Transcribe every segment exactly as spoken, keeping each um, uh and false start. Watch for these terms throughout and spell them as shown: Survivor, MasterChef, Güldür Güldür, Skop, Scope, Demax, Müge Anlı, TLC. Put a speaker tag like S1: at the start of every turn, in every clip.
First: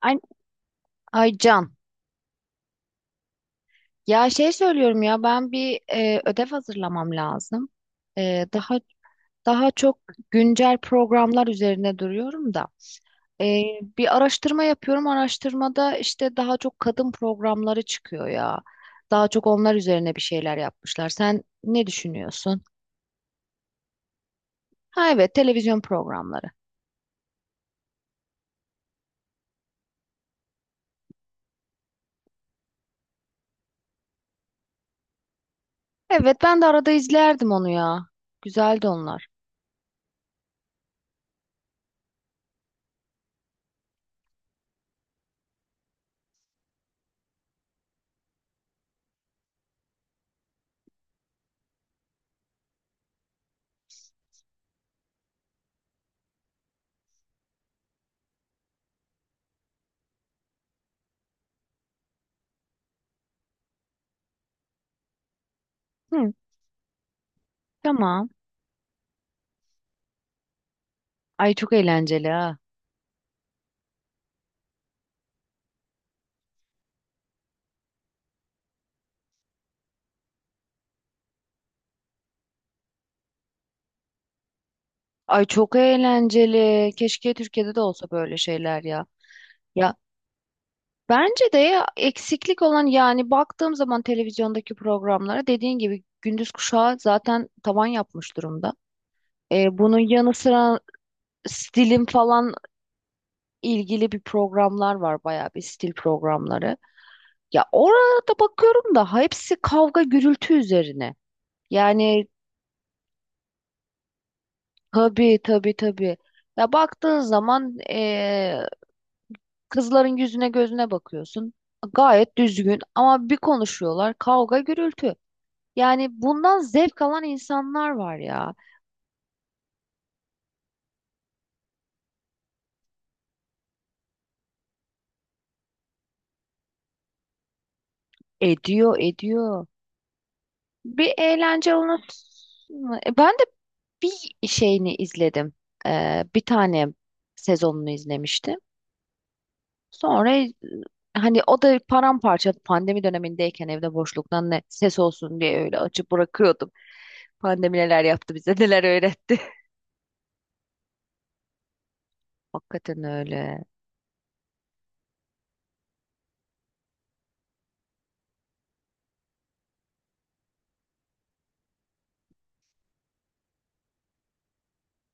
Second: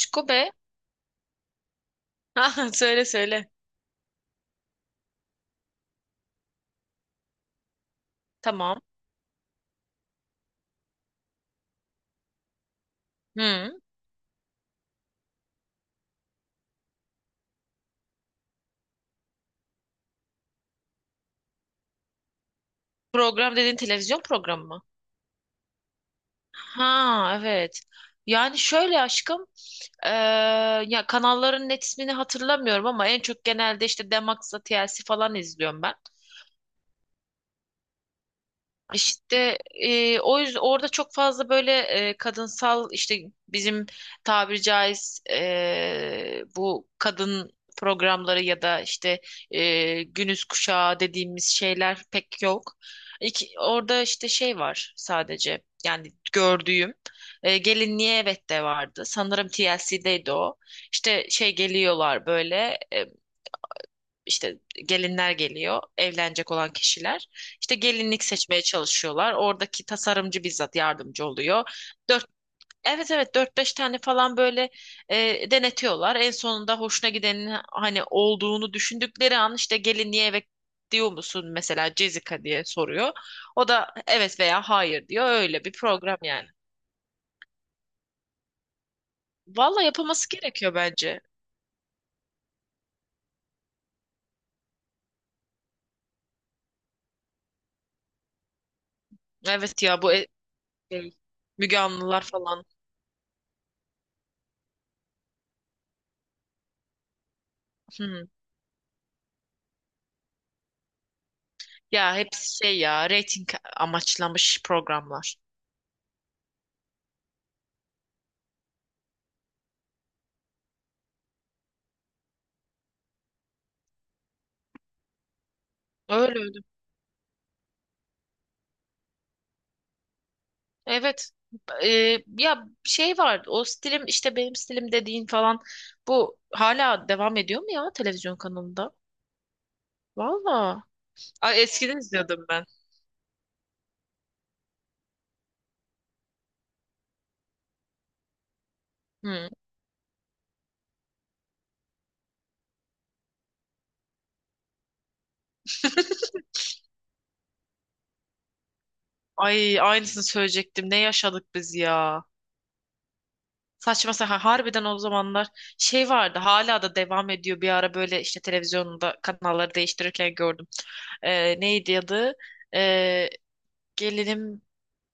S1: Ay,
S2: be.
S1: ay Can.
S2: Ha, söyle söyle.
S1: Ya şey söylüyorum ya ben bir e, ödev hazırlamam lazım. E, daha
S2: Tamam.
S1: daha çok güncel programlar üzerine duruyorum da. E,
S2: Hı.
S1: Bir araştırma yapıyorum. Araştırmada işte daha çok kadın programları çıkıyor ya. Daha çok onlar üzerine bir şeyler yapmışlar. Sen ne düşünüyorsun?
S2: Program dediğin televizyon programı mı?
S1: Ha evet televizyon programları.
S2: Ha, evet. Yani şöyle aşkım, eee, ya kanalların net ismini hatırlamıyorum ama en çok genelde işte Demax'la T L C falan izliyorum ben.
S1: Evet ben de arada izlerdim onu ya. Güzeldi onlar.
S2: İşte e, o yüzden orada çok fazla böyle e, kadınsal işte bizim tabiri caiz e, bu kadın programları ya da işte e, günüz kuşağı dediğimiz şeyler pek yok. İki, orada işte şey var sadece yani gördüğüm e, gelinliğe evet de vardı. Sanırım T L C'deydi o. İşte şey geliyorlar böyle işte gelinler geliyor,
S1: Hı,
S2: evlenecek olan kişiler. İşte gelinlik
S1: tamam.
S2: seçmeye çalışıyorlar. Oradaki tasarımcı bizzat yardımcı
S1: Ay
S2: oluyor.
S1: çok
S2: Dört,
S1: eğlenceli ha.
S2: evet evet dört beş tane falan böyle e, denetiyorlar. En sonunda hoşuna gidenin hani olduğunu düşündükleri an işte gelinliğe eve diyor musun mesela Jessica diye soruyor. O da evet veya hayır diyor.
S1: Ay
S2: Öyle bir
S1: çok
S2: program yani.
S1: eğlenceli. Keşke Türkiye'de de olsa böyle şeyler ya.
S2: Valla
S1: Ya
S2: yapılması gerekiyor bence.
S1: bence de ya, eksiklik olan yani baktığım zaman televizyondaki programlara dediğin gibi gündüz kuşağı zaten tavan yapmış durumda. Ee,
S2: Evet,
S1: bunun
S2: ya bu e-
S1: yanı sıra
S2: şey, Müge
S1: stilin
S2: Anlılar
S1: falan
S2: falan.
S1: ilgili bir programlar var bayağı bir stil programları. Ya
S2: Hmm.
S1: orada bakıyorum da hepsi kavga gürültü üzerine.
S2: Ya
S1: Yani
S2: hepsi şey, ya reyting amaçlamış programlar.
S1: tabii, tabii, tabii. Ya baktığın zaman e, kızların yüzüne gözüne bakıyorsun. Gayet düzgün ama bir konuşuyorlar kavga gürültü. Yani
S2: Öyle öyle.
S1: bundan zevk alan insanlar var ya.
S2: Evet. Ee, ya şey var, o stilim işte benim stilim dediğin falan, bu hala devam ediyor mu ya televizyon kanalında?
S1: Ediyor ediyor.
S2: Valla.
S1: Bir
S2: Ay,
S1: eğlence
S2: eskiden
S1: alanı.
S2: izliyordum ben.
S1: E, ben de bir şeyini izledim. Ee, bir tane sezonunu izlemiştim.
S2: Hı.
S1: Sonra e, hani o da paramparça pandemi dönemindeyken evde boşluktan ne ses olsun diye öyle açıp bırakıyordum. Pandemi neler yaptı bize neler öğretti.
S2: Ay, aynısını söyleyecektim. Ne yaşadık biz ya.
S1: Hakikaten öyle.
S2: Saçma sapan harbiden o zamanlar şey vardı hala da devam ediyor, bir ara böyle işte televizyonda kanalları değiştirirken gördüm. Ee, neydi adı? Ee, Gelinim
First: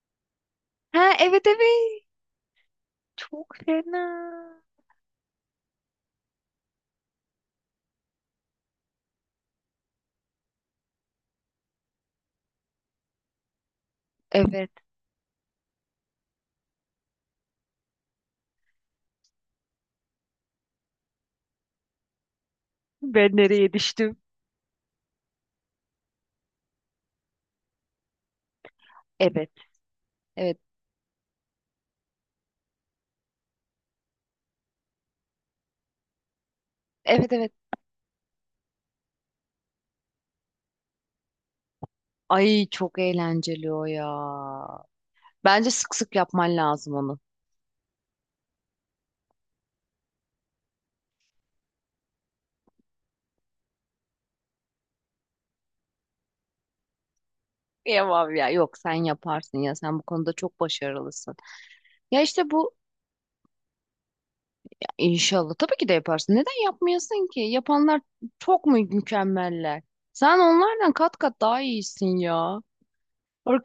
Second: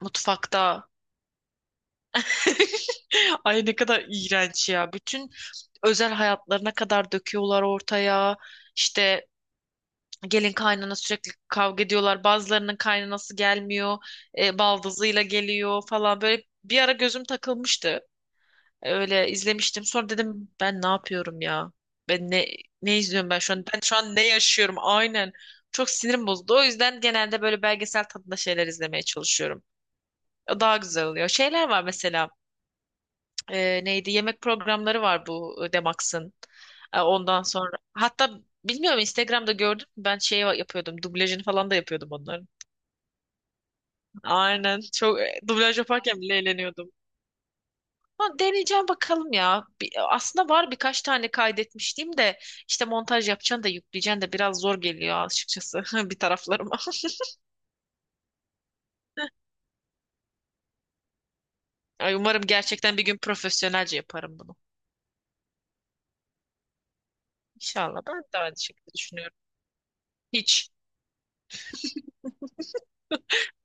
S2: mutfakta.
S1: Ha evet, evet. Çok
S2: Ay ne kadar
S1: fena.
S2: iğrenç ya. Bütün özel hayatlarına kadar döküyorlar ortaya. İşte gelin kaynana sürekli kavga ediyorlar. Bazılarının kaynanası gelmiyor. E,
S1: Evet.
S2: baldızıyla geliyor falan. Böyle bir ara gözüm takılmıştı. E, öyle izlemiştim. Sonra dedim ben ne yapıyorum ya? Ben ne ne izliyorum
S1: Ben
S2: ben şu an?
S1: nereye
S2: Ben şu an
S1: düştüm?
S2: ne yaşıyorum? Aynen. Çok sinirim bozuldu. O yüzden genelde böyle belgesel tadında şeyler izlemeye
S1: Evet.
S2: çalışıyorum.
S1: Evet.
S2: O daha güzel oluyor. Şeyler var mesela, e, neydi, yemek programları var bu e, Demax'ın. E,
S1: Evet,
S2: ondan
S1: evet.
S2: sonra hatta bilmiyorum, Instagram'da gördüm, ben şey yapıyordum, dublajını falan da yapıyordum onların.
S1: Ay çok eğlenceli o ya.
S2: Aynen, çok e,
S1: Bence
S2: dublaj
S1: sık sık
S2: yaparken bile
S1: yapman
S2: eğleniyordum.
S1: lazım onu.
S2: Ama deneyeceğim bakalım ya. Bir- aslında var, birkaç tane kaydetmiştim de işte montaj yapacaksın da yükleyeceksin de biraz zor geliyor açıkçası bir taraflarıma.
S1: Yapamam ya. Yok sen yaparsın ya. Sen bu konuda çok başarılısın.
S2: Ay,
S1: Ya
S2: umarım
S1: işte bu
S2: gerçekten bir gün profesyonelce yaparım bunu.
S1: ya inşallah tabii ki de yaparsın. Neden yapmıyorsun ki? Yapanlar
S2: İnşallah, ben de aynı
S1: çok mu
S2: şekilde düşünüyorum.
S1: mükemmeller? Sen
S2: Hiç.
S1: onlardan kat kat daha iyisin ya.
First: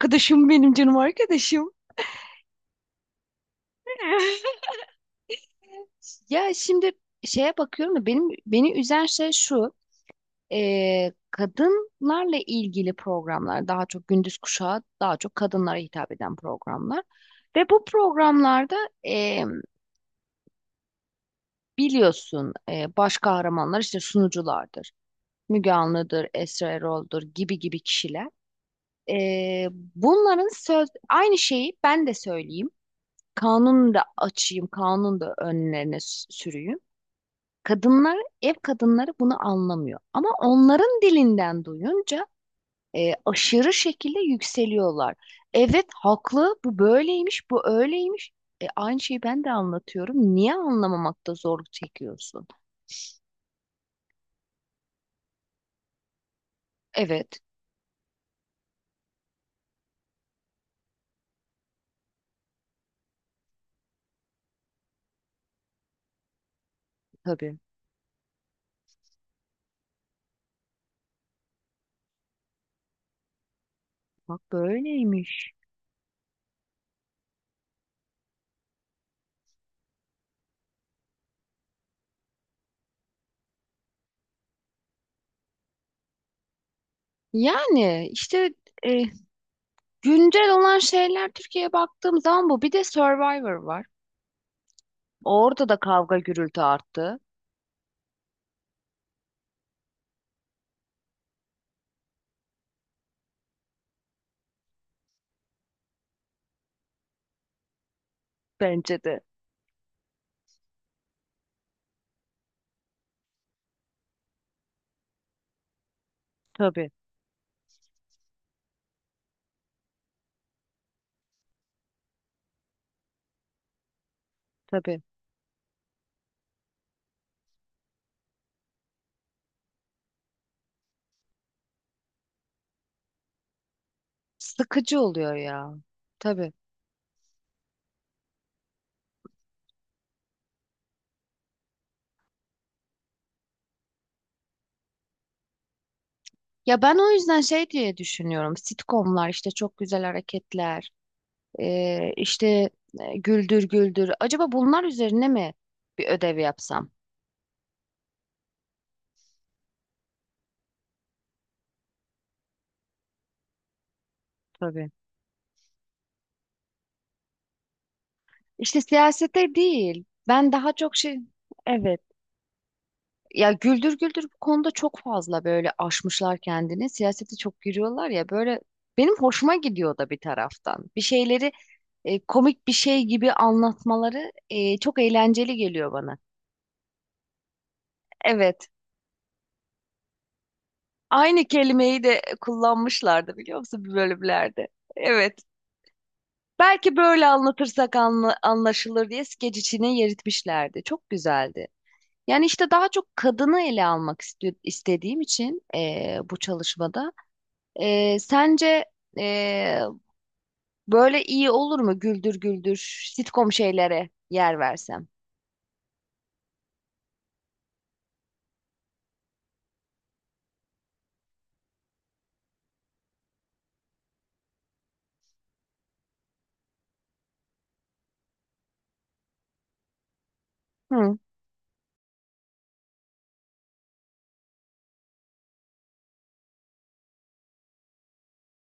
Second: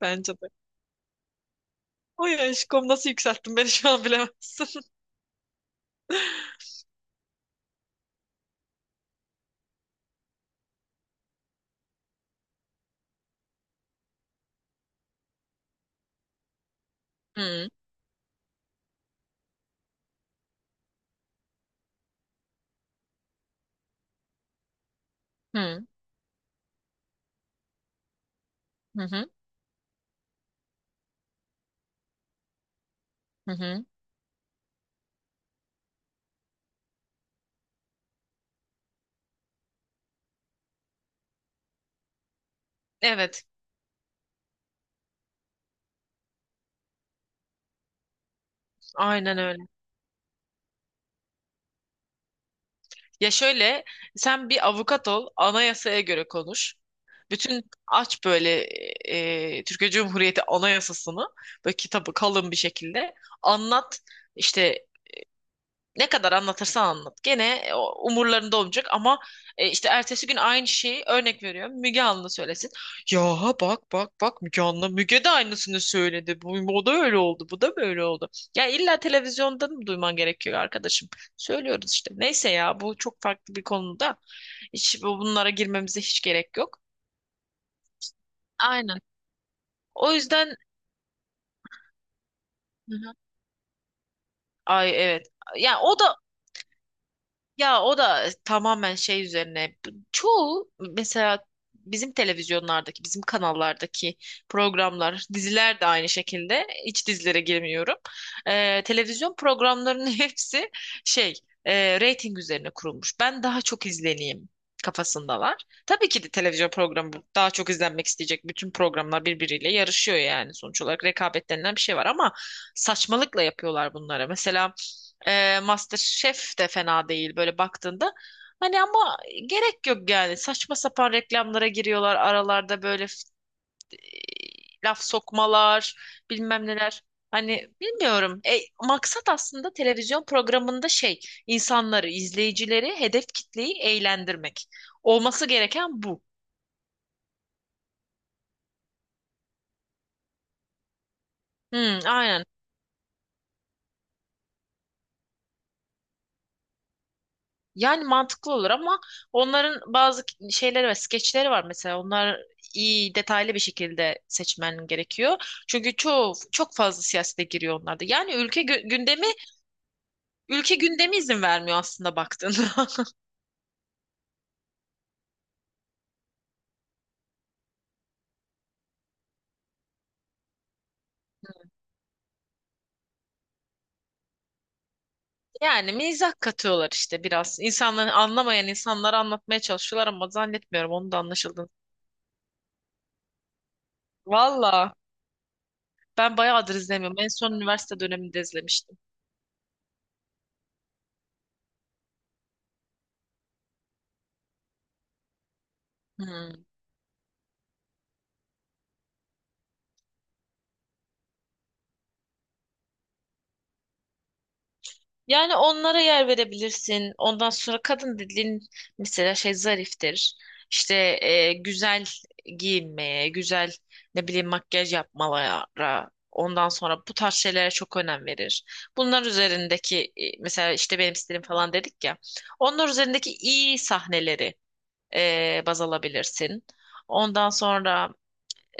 S2: Bence de.
S1: benim, canım arkadaşım.
S2: Oy aşkım, nasıl yükselttin beni şu an bilemezsin.
S1: Ya şimdi şeye bakıyorum da benim beni üzen şey şu: e, kadınlarla ilgili programlar daha çok gündüz kuşağı, daha çok kadınlara hitap eden programlar.
S2: Hı
S1: Ve bu programlarda e, biliyorsun e, baş kahramanlar işte sunuculardır. Müge
S2: hı,
S1: Anlı'dır, Esra Erol'dur gibi gibi kişiler.
S2: hı hı.
S1: E, bunların söz aynı şeyi ben de söyleyeyim.
S2: Hı hı.
S1: Kanunu da açayım, kanunu da önlerine s- sürüyüm. Kadınlar, ev kadınları bunu anlamıyor. Ama onların dilinden duyunca e,
S2: Evet,
S1: aşırı şekilde yükseliyorlar. Evet haklı, bu böyleymiş, bu öyleymiş. E, aynı şeyi
S2: aynen
S1: ben de
S2: öyle.
S1: anlatıyorum. Niye anlamamakta zorluk çekiyorsun?
S2: Ya şöyle, sen bir avukat ol, anayasaya göre konuş.
S1: Evet,
S2: Bütün aç böyle e, e, Türkiye Cumhuriyeti Anayasasını, böyle kitabı kalın bir şekilde anlat. İşte ne kadar anlatırsan anlat. Gene
S1: tabii.
S2: e, o umurlarında olmayacak ama e, işte ertesi gün aynı şeyi örnek veriyorum. Müge Anlı söylesin. Ya bak bak
S1: Bak
S2: bak, Müge Anlı. Müge de
S1: böyleymiş.
S2: aynısını söyledi. Bu, o da öyle oldu. Bu da böyle oldu. Ya illa televizyondan mı duyman gerekiyor arkadaşım? Söylüyoruz işte. Neyse ya, bu çok farklı bir konuda. Hiç bu- bunlara girmemize hiç gerek yok.
S1: Yani işte e,
S2: Aynen. O
S1: güncel
S2: yüzden
S1: olan şeyler Türkiye'ye baktığım zaman bu. Bir de
S2: hı hı.
S1: Survivor var.
S2: Ay evet.
S1: Orada da
S2: Ya o da,
S1: kavga gürültü arttı.
S2: ya o da tamamen şey üzerine. Çoğu mesela, bizim televizyonlardaki, bizim kanallardaki programlar, diziler de aynı şekilde. İç dizilere girmiyorum. Ee,
S1: Bence de.
S2: televizyon programlarının hepsi şey, e, reyting üzerine kurulmuş. Ben daha çok izleneyim kafasındalar. Tabii ki de televizyon
S1: Tabii,
S2: programı daha çok izlenmek isteyecek. Bütün programlar birbiriyle yarışıyor yani, sonuç olarak rekabet denilen bir şey var ama saçmalıkla yapıyorlar bunları. Mesela
S1: tabii.
S2: e, MasterChef de fena değil böyle baktığında. Hani ama gerek yok yani. Saçma sapan reklamlara giriyorlar aralarda böyle f- e,
S1: Sıkıcı
S2: laf
S1: oluyor ya.
S2: sokmalar,
S1: Tabii.
S2: bilmem neler. Hani bilmiyorum. E, maksat aslında televizyon programında şey, insanları, izleyicileri, hedef kitleyi eğlendirmek. Olması gereken bu.
S1: Ya ben o yüzden şey diye düşünüyorum. Sitcomlar işte çok güzel hareketler,
S2: Hmm,
S1: e,
S2: aynen.
S1: işte e, güldür güldür. Acaba bunlar üzerine mi bir ödev yapsam?
S2: Yani mantıklı olur ama onların bazı şeyleri ve skeçleri var mesela. Onlar iyi detaylı bir şekilde seçmen
S1: Tabii.
S2: gerekiyor. Çünkü çok çok fazla siyasete giriyor onlarda. Yani ülke
S1: İşte
S2: gü- gündemi,
S1: siyasete değil. Ben daha
S2: ülke
S1: çok
S2: gündemi
S1: şey...
S2: izin vermiyor
S1: Evet.
S2: aslında baktığında.
S1: Ya güldür güldür bu konuda çok fazla böyle aşmışlar kendini. Siyasete çok giriyorlar ya böyle, benim hoşuma gidiyor da bir taraftan. Bir şeyleri e, komik bir şey gibi anlatmaları e, çok eğlenceli geliyor
S2: Yani
S1: bana.
S2: mizah katıyorlar işte biraz. İnsanları
S1: Evet.
S2: anlamayan insanlara anlatmaya çalışıyorlar ama zannetmiyorum onu da
S1: Aynı
S2: anlaşıldığını.
S1: kelimeyi de kullanmışlardı biliyor musun bir bölümlerde.
S2: Valla
S1: Evet.
S2: ben bayağıdır
S1: Belki
S2: izlemiyorum.
S1: böyle
S2: En son
S1: anlatırsak
S2: üniversite
S1: anla-
S2: döneminde izlemiştim.
S1: anlaşılır diye skeç içine yeritmişlerdi. Çok güzeldi. Yani işte daha çok kadını ele almak isti- istediğim için eee, bu
S2: Hmm.
S1: çalışmada. Eee, sence eee, böyle iyi olur mu güldür güldür sitcom şeylere yer versem?
S2: Yani onlara yer verebilirsin. Ondan sonra kadın dediğin, mesela şey, zariftir. İşte e, güzel giyinmeye, güzel, ne bileyim, makyaj yapmalara, ondan sonra bu tarz şeylere çok önem verir. Bunlar üzerindeki e, mesela işte benim
S1: Hı,
S2: stilim falan dedik ya. Onlar üzerindeki iyi sahneleri e, baz alabilirsin. Ondan sonra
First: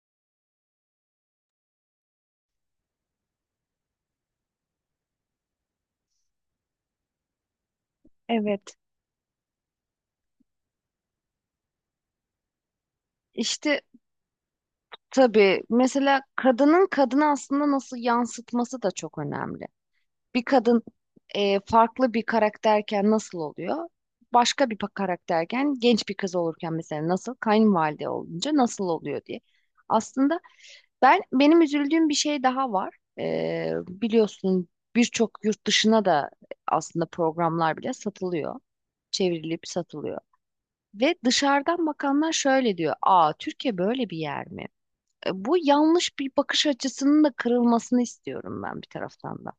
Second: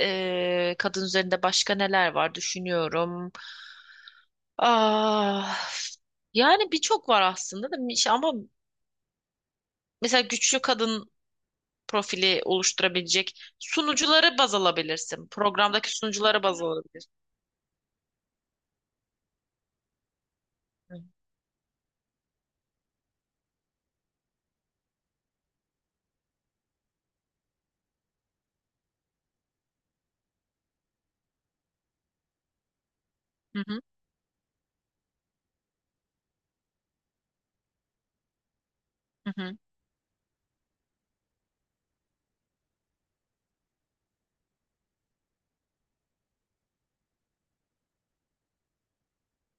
S2: e, kadın üzerinde başka neler var düşünüyorum. Ah, yani birçok var aslında da, İşte ama
S1: evet.
S2: mesela güçlü kadın profili oluşturabilecek
S1: İşte
S2: sunucuları baz alabilirsin.
S1: tabii,
S2: Programdaki
S1: mesela
S2: sunucuları baz
S1: kadının
S2: alabilirsin.
S1: kadını aslında nasıl yansıtması da çok önemli. Bir kadın
S2: Hı
S1: e, farklı bir karakterken nasıl oluyor? Başka bir pa- karakterken, genç bir kız olurken mesela nasıl? Kayınvalide olunca nasıl oluyor diye. Aslında ben benim üzüldüğüm bir şey daha var. E,
S2: hı,
S1: biliyorsun, birçok yurt dışına da aslında programlar bile satılıyor.
S2: hı hı.
S1: Çevrilip satılıyor. Ve dışarıdan bakanlar şöyle diyor: aa, Türkiye böyle bir yer mi? E, bu yanlış bir bakış açısının da kırılmasını istiyorum ben bir taraftan da.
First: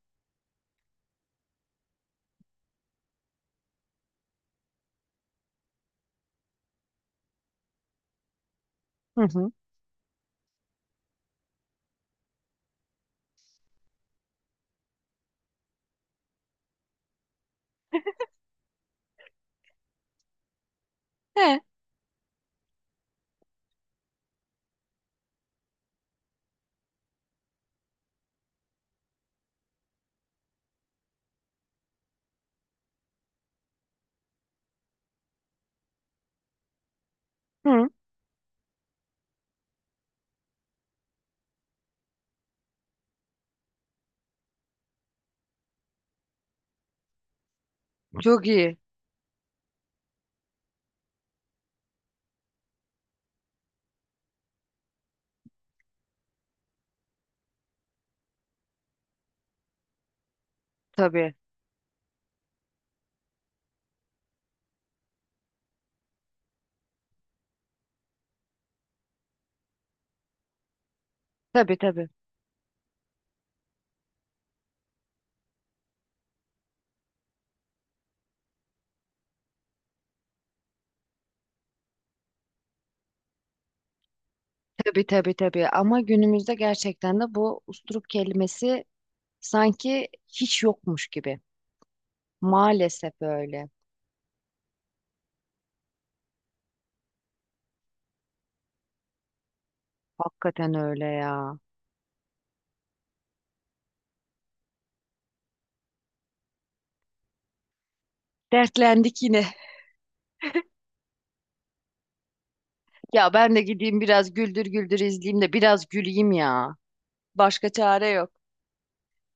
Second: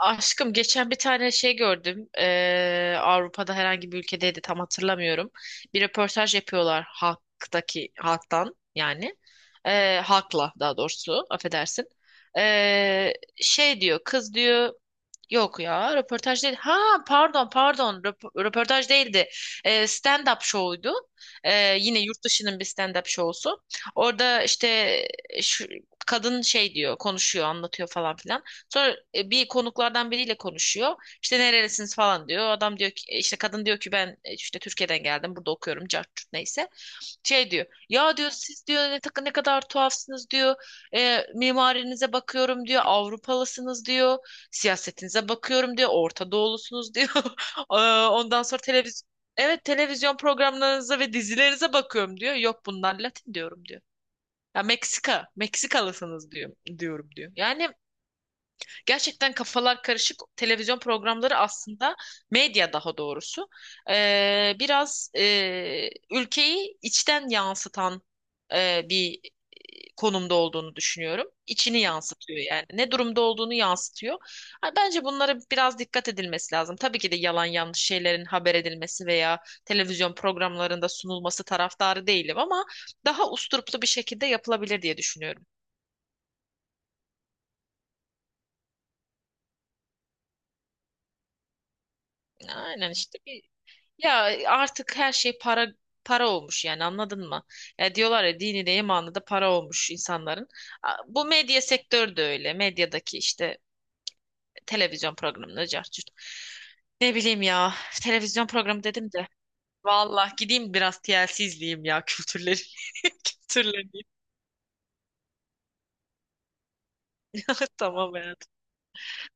S2: Aşkım, geçen bir tane şey gördüm. Ee, Avrupa'da herhangi bir ülkedeydi, tam hatırlamıyorum. Bir röportaj yapıyorlar halktaki, halktan yani.
S1: Hı hı.
S2: Ee, halkla daha doğrusu, affedersin. Ee, şey diyor kız, diyor, yok ya röportaj değil. Ha, pardon pardon, röp- röportaj değildi. Ee, stand-up show'ydu.
S1: He.
S2: Ee, yine yurt dışının bir stand-up show'su. Orada işte şu, kadın şey diyor, konuşuyor, anlatıyor falan filan. Sonra e, bir konuklardan biriyle konuşuyor. İşte nerelisiniz falan diyor. Adam diyor ki, işte kadın diyor ki ben e, işte Türkiye'den geldim, burada okuyorum, cart curt neyse. Şey diyor,
S1: Hı.
S2: ya diyor siz diyor ne, tak- ne kadar tuhafsınız diyor. "E, mimarinize bakıyorum diyor, Avrupalısınız diyor, siyasetinize bakıyorum diyor, Orta Doğulusunuz diyor. Ee, ondan
S1: Çok
S2: sonra
S1: iyi.
S2: televiz. evet, televizyon programlarınıza ve dizilerinize bakıyorum diyor, yok bunlar Latin diyorum diyor, ya Meksika, Meksikalısınız diyor, diyorum diyor, yani. Gerçekten kafalar karışık televizyon
S1: Tabii.
S2: programları, aslında medya daha doğrusu, eee, biraz eee, ülkeyi içten yansıtan eee, bir konumda olduğunu düşünüyorum.
S1: Tabii,
S2: İçini
S1: tabii.
S2: yansıtıyor yani, ne durumda olduğunu yansıtıyor. Ha, bence bunlara biraz dikkat edilmesi lazım. Tabii ki de yalan yanlış şeylerin haber edilmesi veya televizyon programlarında sunulması taraftarı değilim ama daha usturuplu bir şekilde yapılabilir diye
S1: Tabii, tabii,
S2: düşünüyorum.
S1: tabii. Ama günümüzde gerçekten de bu usturuk kelimesi sanki hiç yokmuş gibi.
S2: Aynen
S1: Maalesef
S2: işte bir,
S1: öyle.
S2: ya artık her şey para, para olmuş yani, anladın mı? Ya diyorlar ya, dini de imanı da para olmuş insanların.
S1: Hakikaten
S2: A-
S1: öyle
S2: Bu
S1: ya.
S2: medya sektörü de öyle. Medyadaki işte televizyon programları cart, ne bileyim ya, televizyon programı dedim
S1: Dertlendik
S2: de.
S1: yine.
S2: Vallahi gideyim biraz T L C izleyeyim ya kültürleri.
S1: Ya ben de gideyim
S2: Kültürleneyim.
S1: biraz güldür güldür izleyeyim de biraz güleyim ya. Başka çare
S2: Tamam
S1: yok.
S2: hayatım.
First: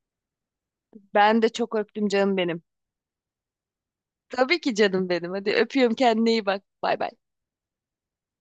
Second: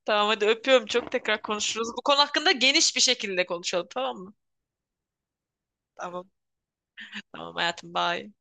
S2: Tamam hadi, öpüyorum, çok
S1: Ben
S2: tekrar
S1: de çok
S2: konuşuruz. Bu
S1: öptüm
S2: konu
S1: canım
S2: hakkında
S1: benim.
S2: geniş bir şekilde konuşalım, tamam mı?
S1: Tabii ki canım benim. Hadi öpüyorum, kendine
S2: Tamam.
S1: iyi bak. Bay bay.
S2: Tamam hayatım, bye.